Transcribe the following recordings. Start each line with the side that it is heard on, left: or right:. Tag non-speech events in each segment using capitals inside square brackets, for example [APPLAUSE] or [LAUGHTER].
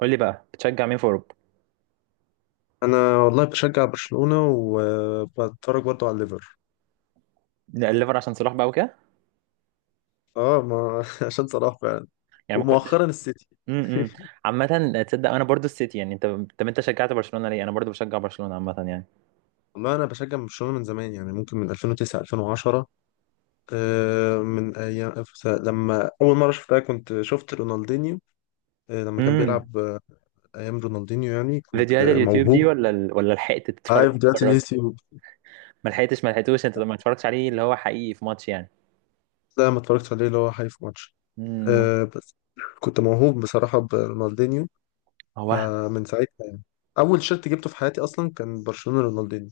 right: قول لي بقى بتشجع مين في اوروبا.
left: انا والله بشجع برشلونة وبتفرج برضو على الليفر.
right: الليفر عشان صلاح بقى وكده.
left: اه، ما [LAUGHS] عشان صلاح فعلا.
right: يعني ما
left: ومؤخرا
right: كنتش.
left: السيتي.
right: امم
left: [LAUGHS]
right: عامه تصدق انا برضو السيتي يعني انت؟ طب انت شجعت برشلونه ليه؟ انا برضو بشجع برشلونه عامه يعني.
left: والله انا بشجع برشلونة من زمان، يعني ممكن من 2009 2010. من ايام لما اول مره شفتها، كنت شفت رونالدينيو. لما كان
right: امم
left: بيلعب، ايام رونالدينيو، يعني كنت
right: فيديوهات اليوتيوب دي
left: موهوب.
right: ولا ال... ولا لحقت تتفرج؟
left: عارف فيديوهات
right: تتفرج.
left: اليوتيوب.
right: ما لحقتش، ما لحقتوش، انت ما اتفرجتش عليه اللي هو حقيقي في ماتش يعني.
left: لا، ما اتفرجتش عليه اللي هو حي في ماتش.
right: امم
left: بس كنت موهوب بصراحه برونالدينيو.
right: هو وهم.
left: فمن ساعتها، اول شيرت جبته في حياتي اصلا كان برشلونة رونالدينيو.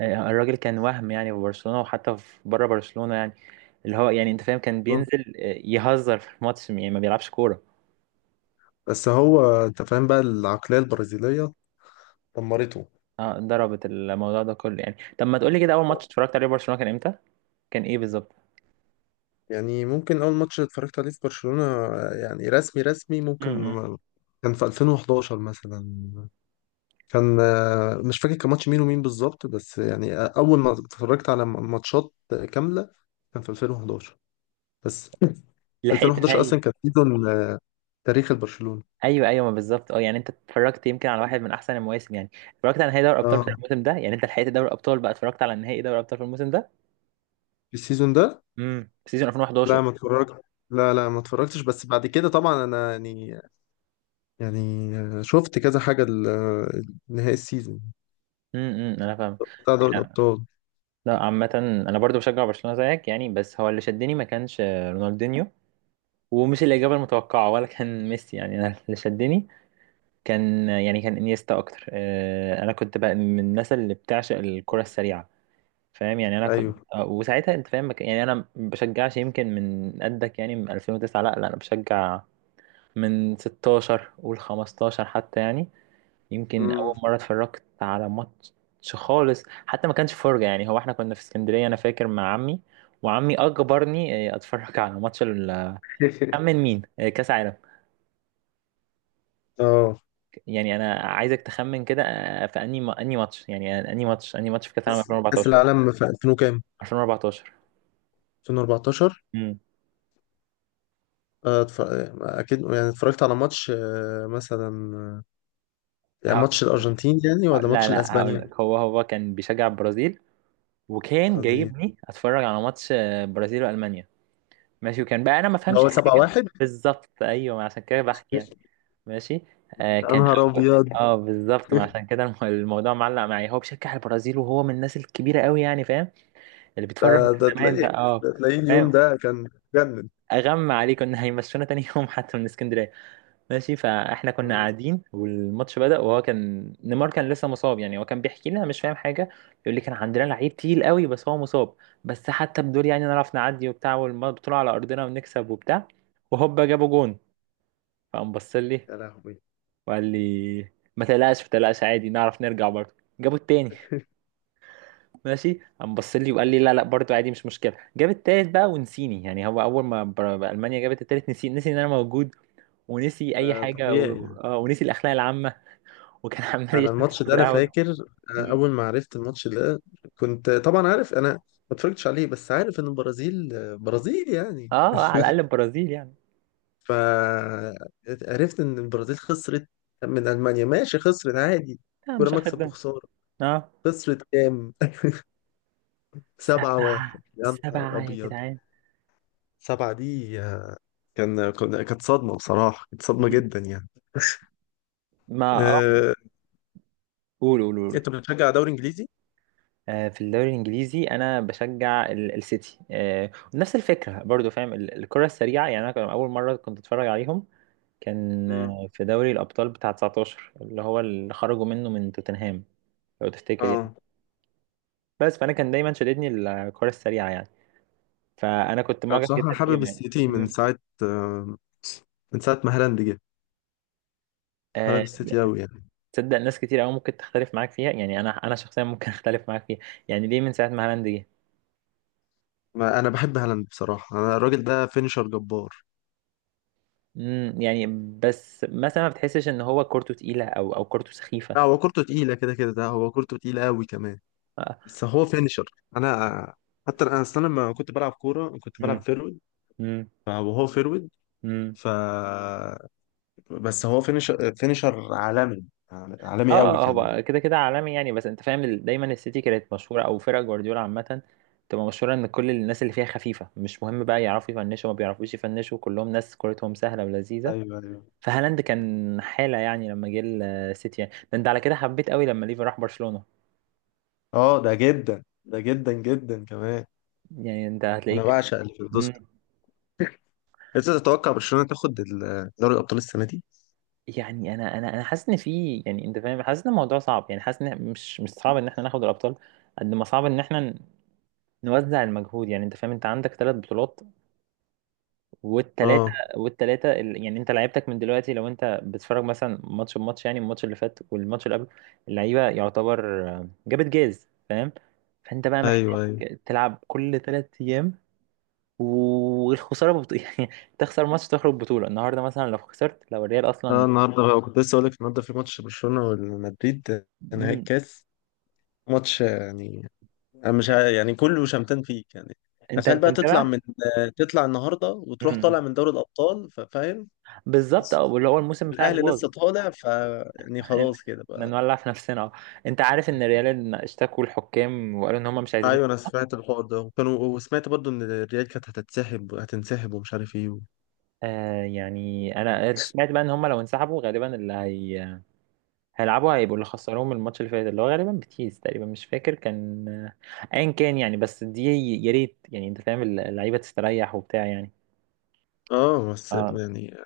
right: الراجل كان وهم يعني في برشلونه وحتى في بره برشلونه يعني. اللي هو يعني انت فاهم كان بينزل، يهزر في الماتش يعني ما بيلعبش كوره.
left: بس هو انت فاهم بقى، العقلية البرازيلية دمرته.
right: اه، ضربت الموضوع ده كله يعني. طب ما تقول لي كده، اول ماتش اتفرجت عليه برشلونه كان امتى؟ كان ايه بالظبط؟
left: يعني ممكن اول ماتش اتفرجت عليه في برشلونة، يعني رسمي رسمي، ممكن
right: امم
left: كان في 2011 مثلا. كان، مش فاكر كان ماتش مين ومين بالظبط، بس يعني اول ما اتفرجت على ماتشات كاملة، كان في 2011. بس
right: لحقت
left: 2011
right: نهائي؟
left: اصلا كان سيزون، تاريخ البرشلونة.
right: ايوه ايوه، ما بالظبط اه، يعني انت اتفرجت يمكن على واحد من احسن المواسم يعني. اتفرجت على نهائي دوري الابطال بتاع
left: اه،
right: الموسم ده، يعني انت لحقت دوري الابطال بقى، اتفرجت على نهائي دوري الابطال في الموسم ده.
left: في السيزون ده.
right: سيزون
left: لا،
right: 2011.
left: ما اتفرجت. لا لا، ما اتفرجتش، بس بعد كده طبعا انا، يعني، يعني شفت كذا حاجة، نهائي السيزون
right: أمم، انا فاهم.
left: بتاع دوري
right: إحنا-
left: الأبطال.
right: لا عامه، انا برضو بشجع برشلونه زيك يعني، بس هو اللي شدني ما كانش، رونالدينيو، ومش الاجابه المتوقعه ولا كان ميسي يعني. انا اللي شدني كان يعني كان انيستا اكتر، انا كنت بقى من الناس اللي بتعشق الكره السريعه. فاهم يعني، انا كنت،
left: أيوه.
right: وساعتها انت فاهم يعني انا ما بشجعش يمكن من قدك يعني من 2009. لا لا، انا بشجع من 16، قول 15 حتى يعني. يمكن اول
left: امم.
right: مره اتفرجت على ماتش خالص حتى ما كانش فرجه يعني. هو احنا كنا في اسكندريه انا فاكر مع عمي، وعمي اجبرني، اتفرج على ماتش
left: [LAUGHS]
right: خمن مين، كاس عالم.
left: اه،
right: يعني انا عايزك تخمن كده، في انهي ماتش يعني، انهي ماتش في كاس عالم
left: بس كأس
right: 2014؟
left: العالم في 2000 وكام؟
right: 2014.
left: 2014. آه، اتف- اكيد يعني اتفرجت على ماتش، مثلا، يعني
right: امم
left: ماتش الارجنتين، يعني، ولا
right: لا
left: ماتش
right: لا، هقول
left: الاسبانيا.
right: لك، هو كان بيشجع البرازيل، وكان
left: البرازيل.
right: جايبني اتفرج على ماتش، برازيل والمانيا. ماشي، وكان بقى انا ما
left: اللي
right: فهمش
left: هو
right: حاجه
left: 7-1.
right: بالظبط، ايوه، عشان كده بحكي يعني. ماشي. آه
left: يا
right: كان
left: نهار
right: أول-
left: ابيض! [LAUGHS]
right: اه بالظبط، ما عشان كده الموضوع معلق معايا. هو بيشجع البرازيل، وهو من الناس الكبيره قوي يعني، فاهم، اللي
left: ده
right: بيتفرج من
left: ده
right: زمان
left: تلاقيه،
right: بقى. اه
left: ده تلاقيه اليوم
right: فاهم.
left: ده كان جنن.
right: اغمى عليه، كنا هيمشونا تاني يوم حتى من اسكندريه. ماشي، فاحنا كنا
left: آه،
right: قاعدين والماتش بدأ، وهو كان نيمار كان لسه مصاب يعني. هو كان بيحكي لنا، مش فاهم حاجة. يقول لي كان عندنا لعيب تقيل قوي بس هو مصاب، بس حتى بدول يعني نعرف نعدي وبتاع، والبطولة على أرضنا ونكسب وبتاع. وهوبا جابوا جون، فقام بص لي
left: يا لهوي.
right: وقال لي، ما تقلقش ما تقلقش، عادي نعرف نرجع. برضه جابوا التاني، ماشي. قام بص لي وقال لي، لا لا، برضه عادي، مش مشكلة. جاب التالت بقى ونسيني يعني. هو أول ما ألمانيا جابت التالت، نسي، نسي إن أنا موجود، ونسي أي
left: ده
right: حاجة و...
left: طبيعي.
right: ونسي الأخلاق العامة، وكان [LAUGHS] عمال
left: انا
right: يشمس في
left: الماتش ده انا
right: القهوه.
left: فاكر. أنا
right: مم.
left: اول ما عرفت الماتش ده، كنت طبعا عارف انا ما اتفرجتش عليه، بس عارف ان البرازيل، برازيل يعني.
right: اه،
left: [LAUGHS]
right: على الاقل البرازيل يعني.
left: فعرفت ان البرازيل خسرت من المانيا، ماشي، خسرت عادي،
right: لا
left: كرة
right: مش اخر
left: مكسب
right: الدنيا.
left: وخسارة.
right: اه،
left: خسرت كام؟ [LAUGHS] سبعة
right: سبعه
left: واحد يا نهار
right: سبعه يا
left: ابيض.
right: جدعان.
left: سبعة دي كانت صدمة بصراحة، كانت صدمة
right: م-
left: جدا يعني.
right: ما اه
left: أه...
right: قول قول قول.
left: انت بتشجع دوري انجليزي؟
right: في الدوري الانجليزي انا بشجع السيتي، نفس الفكره برضو، فاهم الكره السريعه يعني. انا كان اول مره كنت اتفرج عليهم كان،
left: مم.
right: في دوري الابطال بتاع 19، اللي هو اللي خرجوا منه من توتنهام، لو تفتكر يعني.
left: اه،
right: بس فانا كان دايما شددني الكره السريعه يعني، فانا كنت
left: انا
right: معجب
left: بصراحة
right: جدا
left: حابب
right: بيهم يعني.
left: السيتي من
right: مم.
left: ساعة، آه، من ساعة ما هالاند جه. حابب
right: آه،
left: السيتي أوي يعني.
right: تصدق ناس كتير قوي ممكن تختلف معاك فيها يعني. انا شخصيا ممكن [LAUGHS] اختلف معاك فيها. يعني ليه من ساعه ما هالاند جه؟
left: ما أنا بحب هالاند بصراحة. أنا الراجل ده فينشر جبار.
right: يعني بس مثلا، ما بتحسش ان هو كورته تقيله، او كورته سخيفه؟
left: لا، هو كورته تقيلة كده كده، ده هو كورته تقيلة أوي كمان،
right: اه.
left: بس هو فينشر. أنا، حتى أنا أصلا لما كنت بلعب كورة كنت بلعب
right: مم.
left: فيرود،
right: مم.
left: وهو فيرود،
right: مم.
left: ف بس هو فينشر، فينشر عالمي،
right: اه،
left: عالمي أوي كمان.
right: هو كده كده عالمي يعني، بس انت فاهم دايما السيتي كانت مشهوره، او فرق جوارديولا عامه تبقى مشهوره، ان كل الناس اللي فيها خفيفه. مش مهم بقى يعرفوا يفنشوا ما بيعرفوش يفنشوا، كلهم ناس كورتهم سهله ولذيذه.
left: ايوه، ايوه.
right: فهالاند كان حاله يعني لما جه السيتي يعني. ده انت على كده حبيت قوي لما ليفا راح برشلونه
left: اه، ده جدا، ده جدا جدا كمان.
right: يعني؟ انت
left: انا
right: هتلاقيك.
left: بعشق اللي في
right: مم.
left: الدوسك. انت تتوقع برشلونة تاخد دوري الابطال السنة دي؟
right: يعني انا حاسس ان في، يعني انت فاهم، حاسس ان الموضوع صعب يعني. حاسس ان مش صعب ان احنا ناخد الابطال قد ما صعب ان احنا نوزع المجهود. يعني انت فاهم، انت عندك ثلاث بطولات، والثلاثه،
left: اه،
right: والثلاثه يعني انت لعيبتك من دلوقتي، لو انت بتتفرج مثلا ماتش بماتش يعني، الماتش اللي فات والماتش اللي قبله، اللعيبه يعتبر، جابت جاز. فانت بقى محتاج
left: ايوه، ايوه.
right: تلعب كل ثلاث ايام، والخساره [LAUGHS] يعني تخسر ماتش، تخرج بطوله. النهارده مثلا لو خسرت، لو الريال
left: اه،
right: اصلا.
left: النهارده بقى كنت لسه اقول لك، النهارده في ماتش برشلونه والمدريد، نهائي
right: مم.
left: الكاس، ماتش يعني. انا مش يعني كله شمتان فيك يعني.
right: انت
left: تخيل
right: انت
left: بقى تطلع
right: متابع.
left: من، تطلع النهارده وتروح طالع
right: مم.
left: من دوري الابطال، فاهم.
right: بالظبط
left: بس
right: اه، واللي هو الموسم بتاعك
left: الاهلي
right: باظ
left: لسه
right: [LAUGHS]
left: طالع، ف يعني
right: ان
left: خلاص كده
right: إن
left: بقى.
right: نولع في نفسنا اه. انت عارف ان ريال اشتكوا الحكام وقالوا ان هم مش عايزين.
left: ايوه، انا سمعت الحوار ده، وكانوا، وسمعت برضو ان الريال كانت هتتسحب، هتنسحب، ومش عارف ايه و.
right: آه يعني انا سمعت بقى ان هم لو انسحبوا غالبا اللي هي... هيلعبوا، هيبقوا اللي خسروهم الماتش اللي فات، اللي هو غالبا بيتيس تقريبا، مش فاكر كان، ايا كان يعني، بس دي يا ريت يعني، انت فاهم، اللعيبه تستريح وبتاع يعني.
left: اه، بس
right: اه.
left: يعني،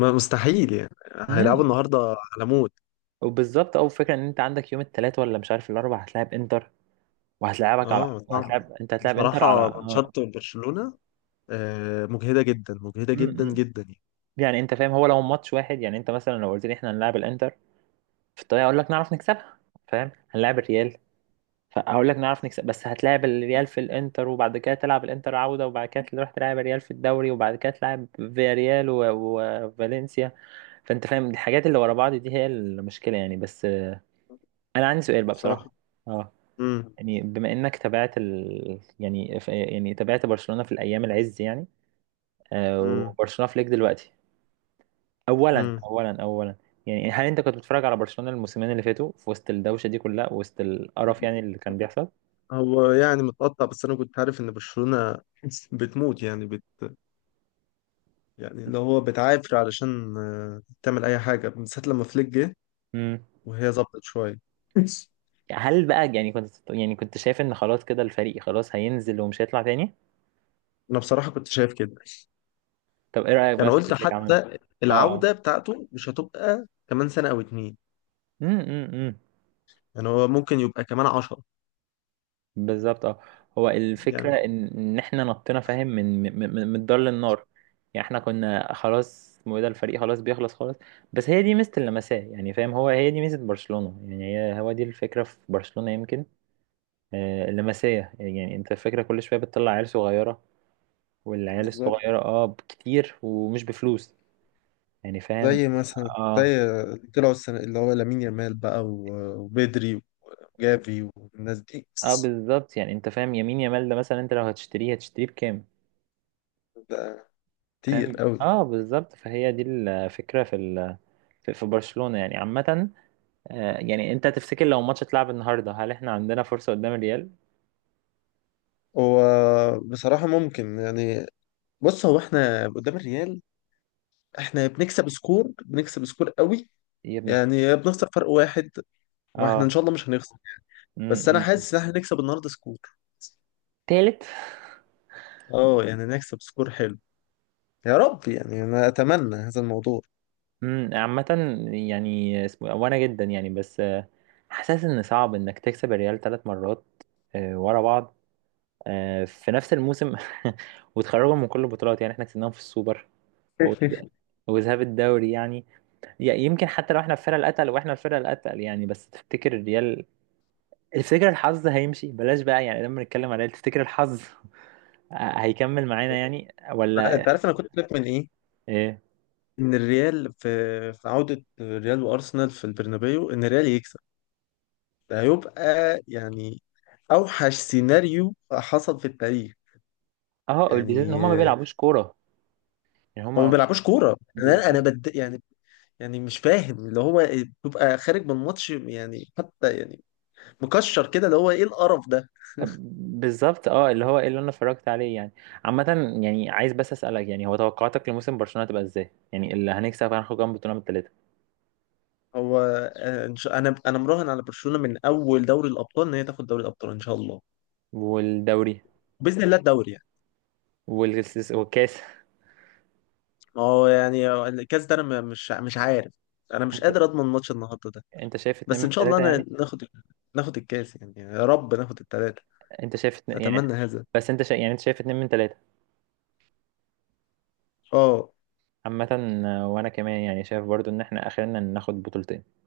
left: ما مستحيل يعني. هيلعبوا
right: امم
left: النهارده على موت.
right: وبالظبط، او فكره ان انت عندك يوم الثلاث ولا مش عارف الاربع هتلاعب انتر، وهتلاعبك على
left: اه، صعب.
right: وهتلاعب انت هتلاعب انتر
left: بصراحه
right: على اه.
left: ماتشات برشلونه مجهدة جدا، مجهدة جدا
right: مم.
left: جدا يعني.
right: يعني انت فاهم، هو لو ماتش واحد يعني، انت مثلا لو قلت لي احنا هنلاعب الانتر، في الطريق اقول لك نعرف نكسبها، فاهم. هنلاعب الريال، فاقول لك نعرف نكسب. بس هتلاعب الريال في الانتر، وبعد كده تلعب الانتر عودة، وبعد كده تروح تلعب الريال في الدوري، وبعد كده تلعب فياريال وفالنسيا. فانت فاهم الحاجات اللي ورا بعض دي هي المشكلة يعني. بس، انا عندي سؤال بقى
left: بصراحة،
right: بصراحة. اه.
left: امم
right: يعني بما انك تابعت ال... يعني يعني تابعت برشلونة في الايام العز يعني،
left: امم
right: وبرشلونة في ليج دلوقتي. اولا
left: امم
right: اولا اولا يعني هل انت كنت بتتفرج على برشلونة الموسمين اللي فاتوا في وسط الدوشه دي كلها، وسط القرف يعني اللي كان بيحصل؟
left: هو يعني متقطع، بس انا كنت عارف ان برشلونة [LAUGHS] بتموت يعني، يعني اللي هو بتعافر علشان تعمل اي حاجة من ساعة لما فليك جه،
right: امم
left: وهي ظبطت شوية.
right: هل بقى، يعني كنت، يعني كنت شايف ان خلاص كده الفريق خلاص هينزل ومش هيطلع تاني؟
left: انا بصراحة كنت شايف كده.
right: طب ايه رايك بقى
left: يعني
right: في
left: قلت
right: اللي فليك عمله؟
left: حتى،
right: اه.
left: العودة
right: اه.
left: بتاعته مش هتبقى كمان سنة او اتنين،
right: أمم.
left: يعني هو ممكن يبقى كمان 10،
right: بالظبط اه. هو الفكره
left: يعني
right: ان ان احنا نطينا، فاهم، من الدار للنار. يعني احنا كنا خلاص، اسمه ايه ده، الفريق خلاص بيخلص خالص. بس هي دي ميزه اللمسيه يعني، فاهم، هي دي ميزه برشلونه يعني، هي دي الفكره في برشلونه يمكن، اللمسية يعني انت فاكرة كل شوية بتطلع عيال صغيرة، والعيال
left: بالظبط.
right: الصغيرة اه كتير ومش بفلوس يعني، فاهم.
left: زي مثلا،
right: اه.
left: زي اللي طلعوا السنة اللي هو لامين يامال بقى وبدري وجافي والناس دي.
right: اه بالظبط، يعني انت فاهم يمين يمال ده مثلا، انت لو هتشتريه هتشتريه بكام؟
left: ده كتير
right: فاهم،
left: قوي.
right: اه بالظبط. فهي دي الفكرة في ال... في برشلونة يعني عامة. آه يعني انت تفتكر لو ماتش اتلعب النهاردة هل احنا عندنا فرصة قدام الريال؟
left: هو بصراحة ممكن يعني. بص، هو احنا قدام الريال، احنا بنكسب سكور، بنكسب سكور قوي،
right: يا ابن اخ-
left: يعني بنخسر فرق واحد، واحنا ان
right: اه.
left: شاء الله مش هنخسر.
right: م-
left: بس انا
right: م- م.
left: حاسس ان احنا نكسب النهارده سكور.
right: تالت.
left: اه، يعني نكسب سكور حلو. يا رب، يعني انا اتمنى هذا الموضوع.
right: عامة يعني، اسمه إيه، وانا جدا يعني، بس، حاسس ان صعب انك تكسب الريال ثلاث مرات، ورا بعض، في نفس الموسم [LAUGHS] وتخرجهم من كل البطولات. يعني احنا كسبناهم في السوبر، وذ-
left: [LAUGHS]
right: وذهاب الدوري يعني. يمكن حتى لو احنا الفرقة الاتقل، واحنا الفرقة الاتقل يعني. بس تفتكر الريال [LAUGHS] تفتكر الحظ هيمشي بلاش بقى يعني، لما نتكلم على الريال تفتكر الحظ [LAUGHS] هيكمل معانا يعني
left: انت
right: ولا
left: عارف انا كنت خايف من ايه؟
right: ايه؟
left: ان الريال في عودة الريال وارسنال في البرنابيو، ان الريال يكسب. ده هيبقى يعني اوحش سيناريو حصل في التاريخ.
right: اه البيزيز ان
left: يعني،
right: هما ما بيلعبوش كورة يعني.
left: هو ما
right: هما
left: بيلعبوش كورة. انا يعني، يعني مش فاهم اللي هو بيبقى خارج من الماتش يعني، حتى يعني مكشر كده، اللي هو ايه القرف ده؟
right: بالظبط اه، اللي هو ايه اللي انا اتفرجت عليه يعني. عامة، يعني عايز بس اسألك يعني، هو توقعاتك لموسم برشلونة تبقى ازاي؟ يعني اللي هنكسب، هناخد كام بطولة من التلاتة؟
left: هو، انا مراهن على برشلونة من اول دوري الابطال، ان هي تاخد دوري الابطال ان شاء الله،
right: والدوري؟
left: باذن الله، الدوري يعني.
right: والكاس، والكاس.
left: ما هو يعني الكاس ده انا مش عارف. انا
right: [LAUGHS]
left: مش
right: انت
left: قادر اضمن ماتش النهارده ده.
right: انت شايف اتنين
left: بس
right: من
left: ان شاء الله
right: تلاتة
left: انا
right: يعني؟
left: ناخد، ناخد الكاس يعني. يا رب ناخد الثلاثه.
right: انت شايف اتنين يعني؟
left: اتمنى هذا.
right: بس انت شا... يعني انت شايف اتنين من تلاتة؟
left: اه.
right: عامة، وانا كمان يعني شايف برضو ان احنا اخرنا ناخد بطولتين.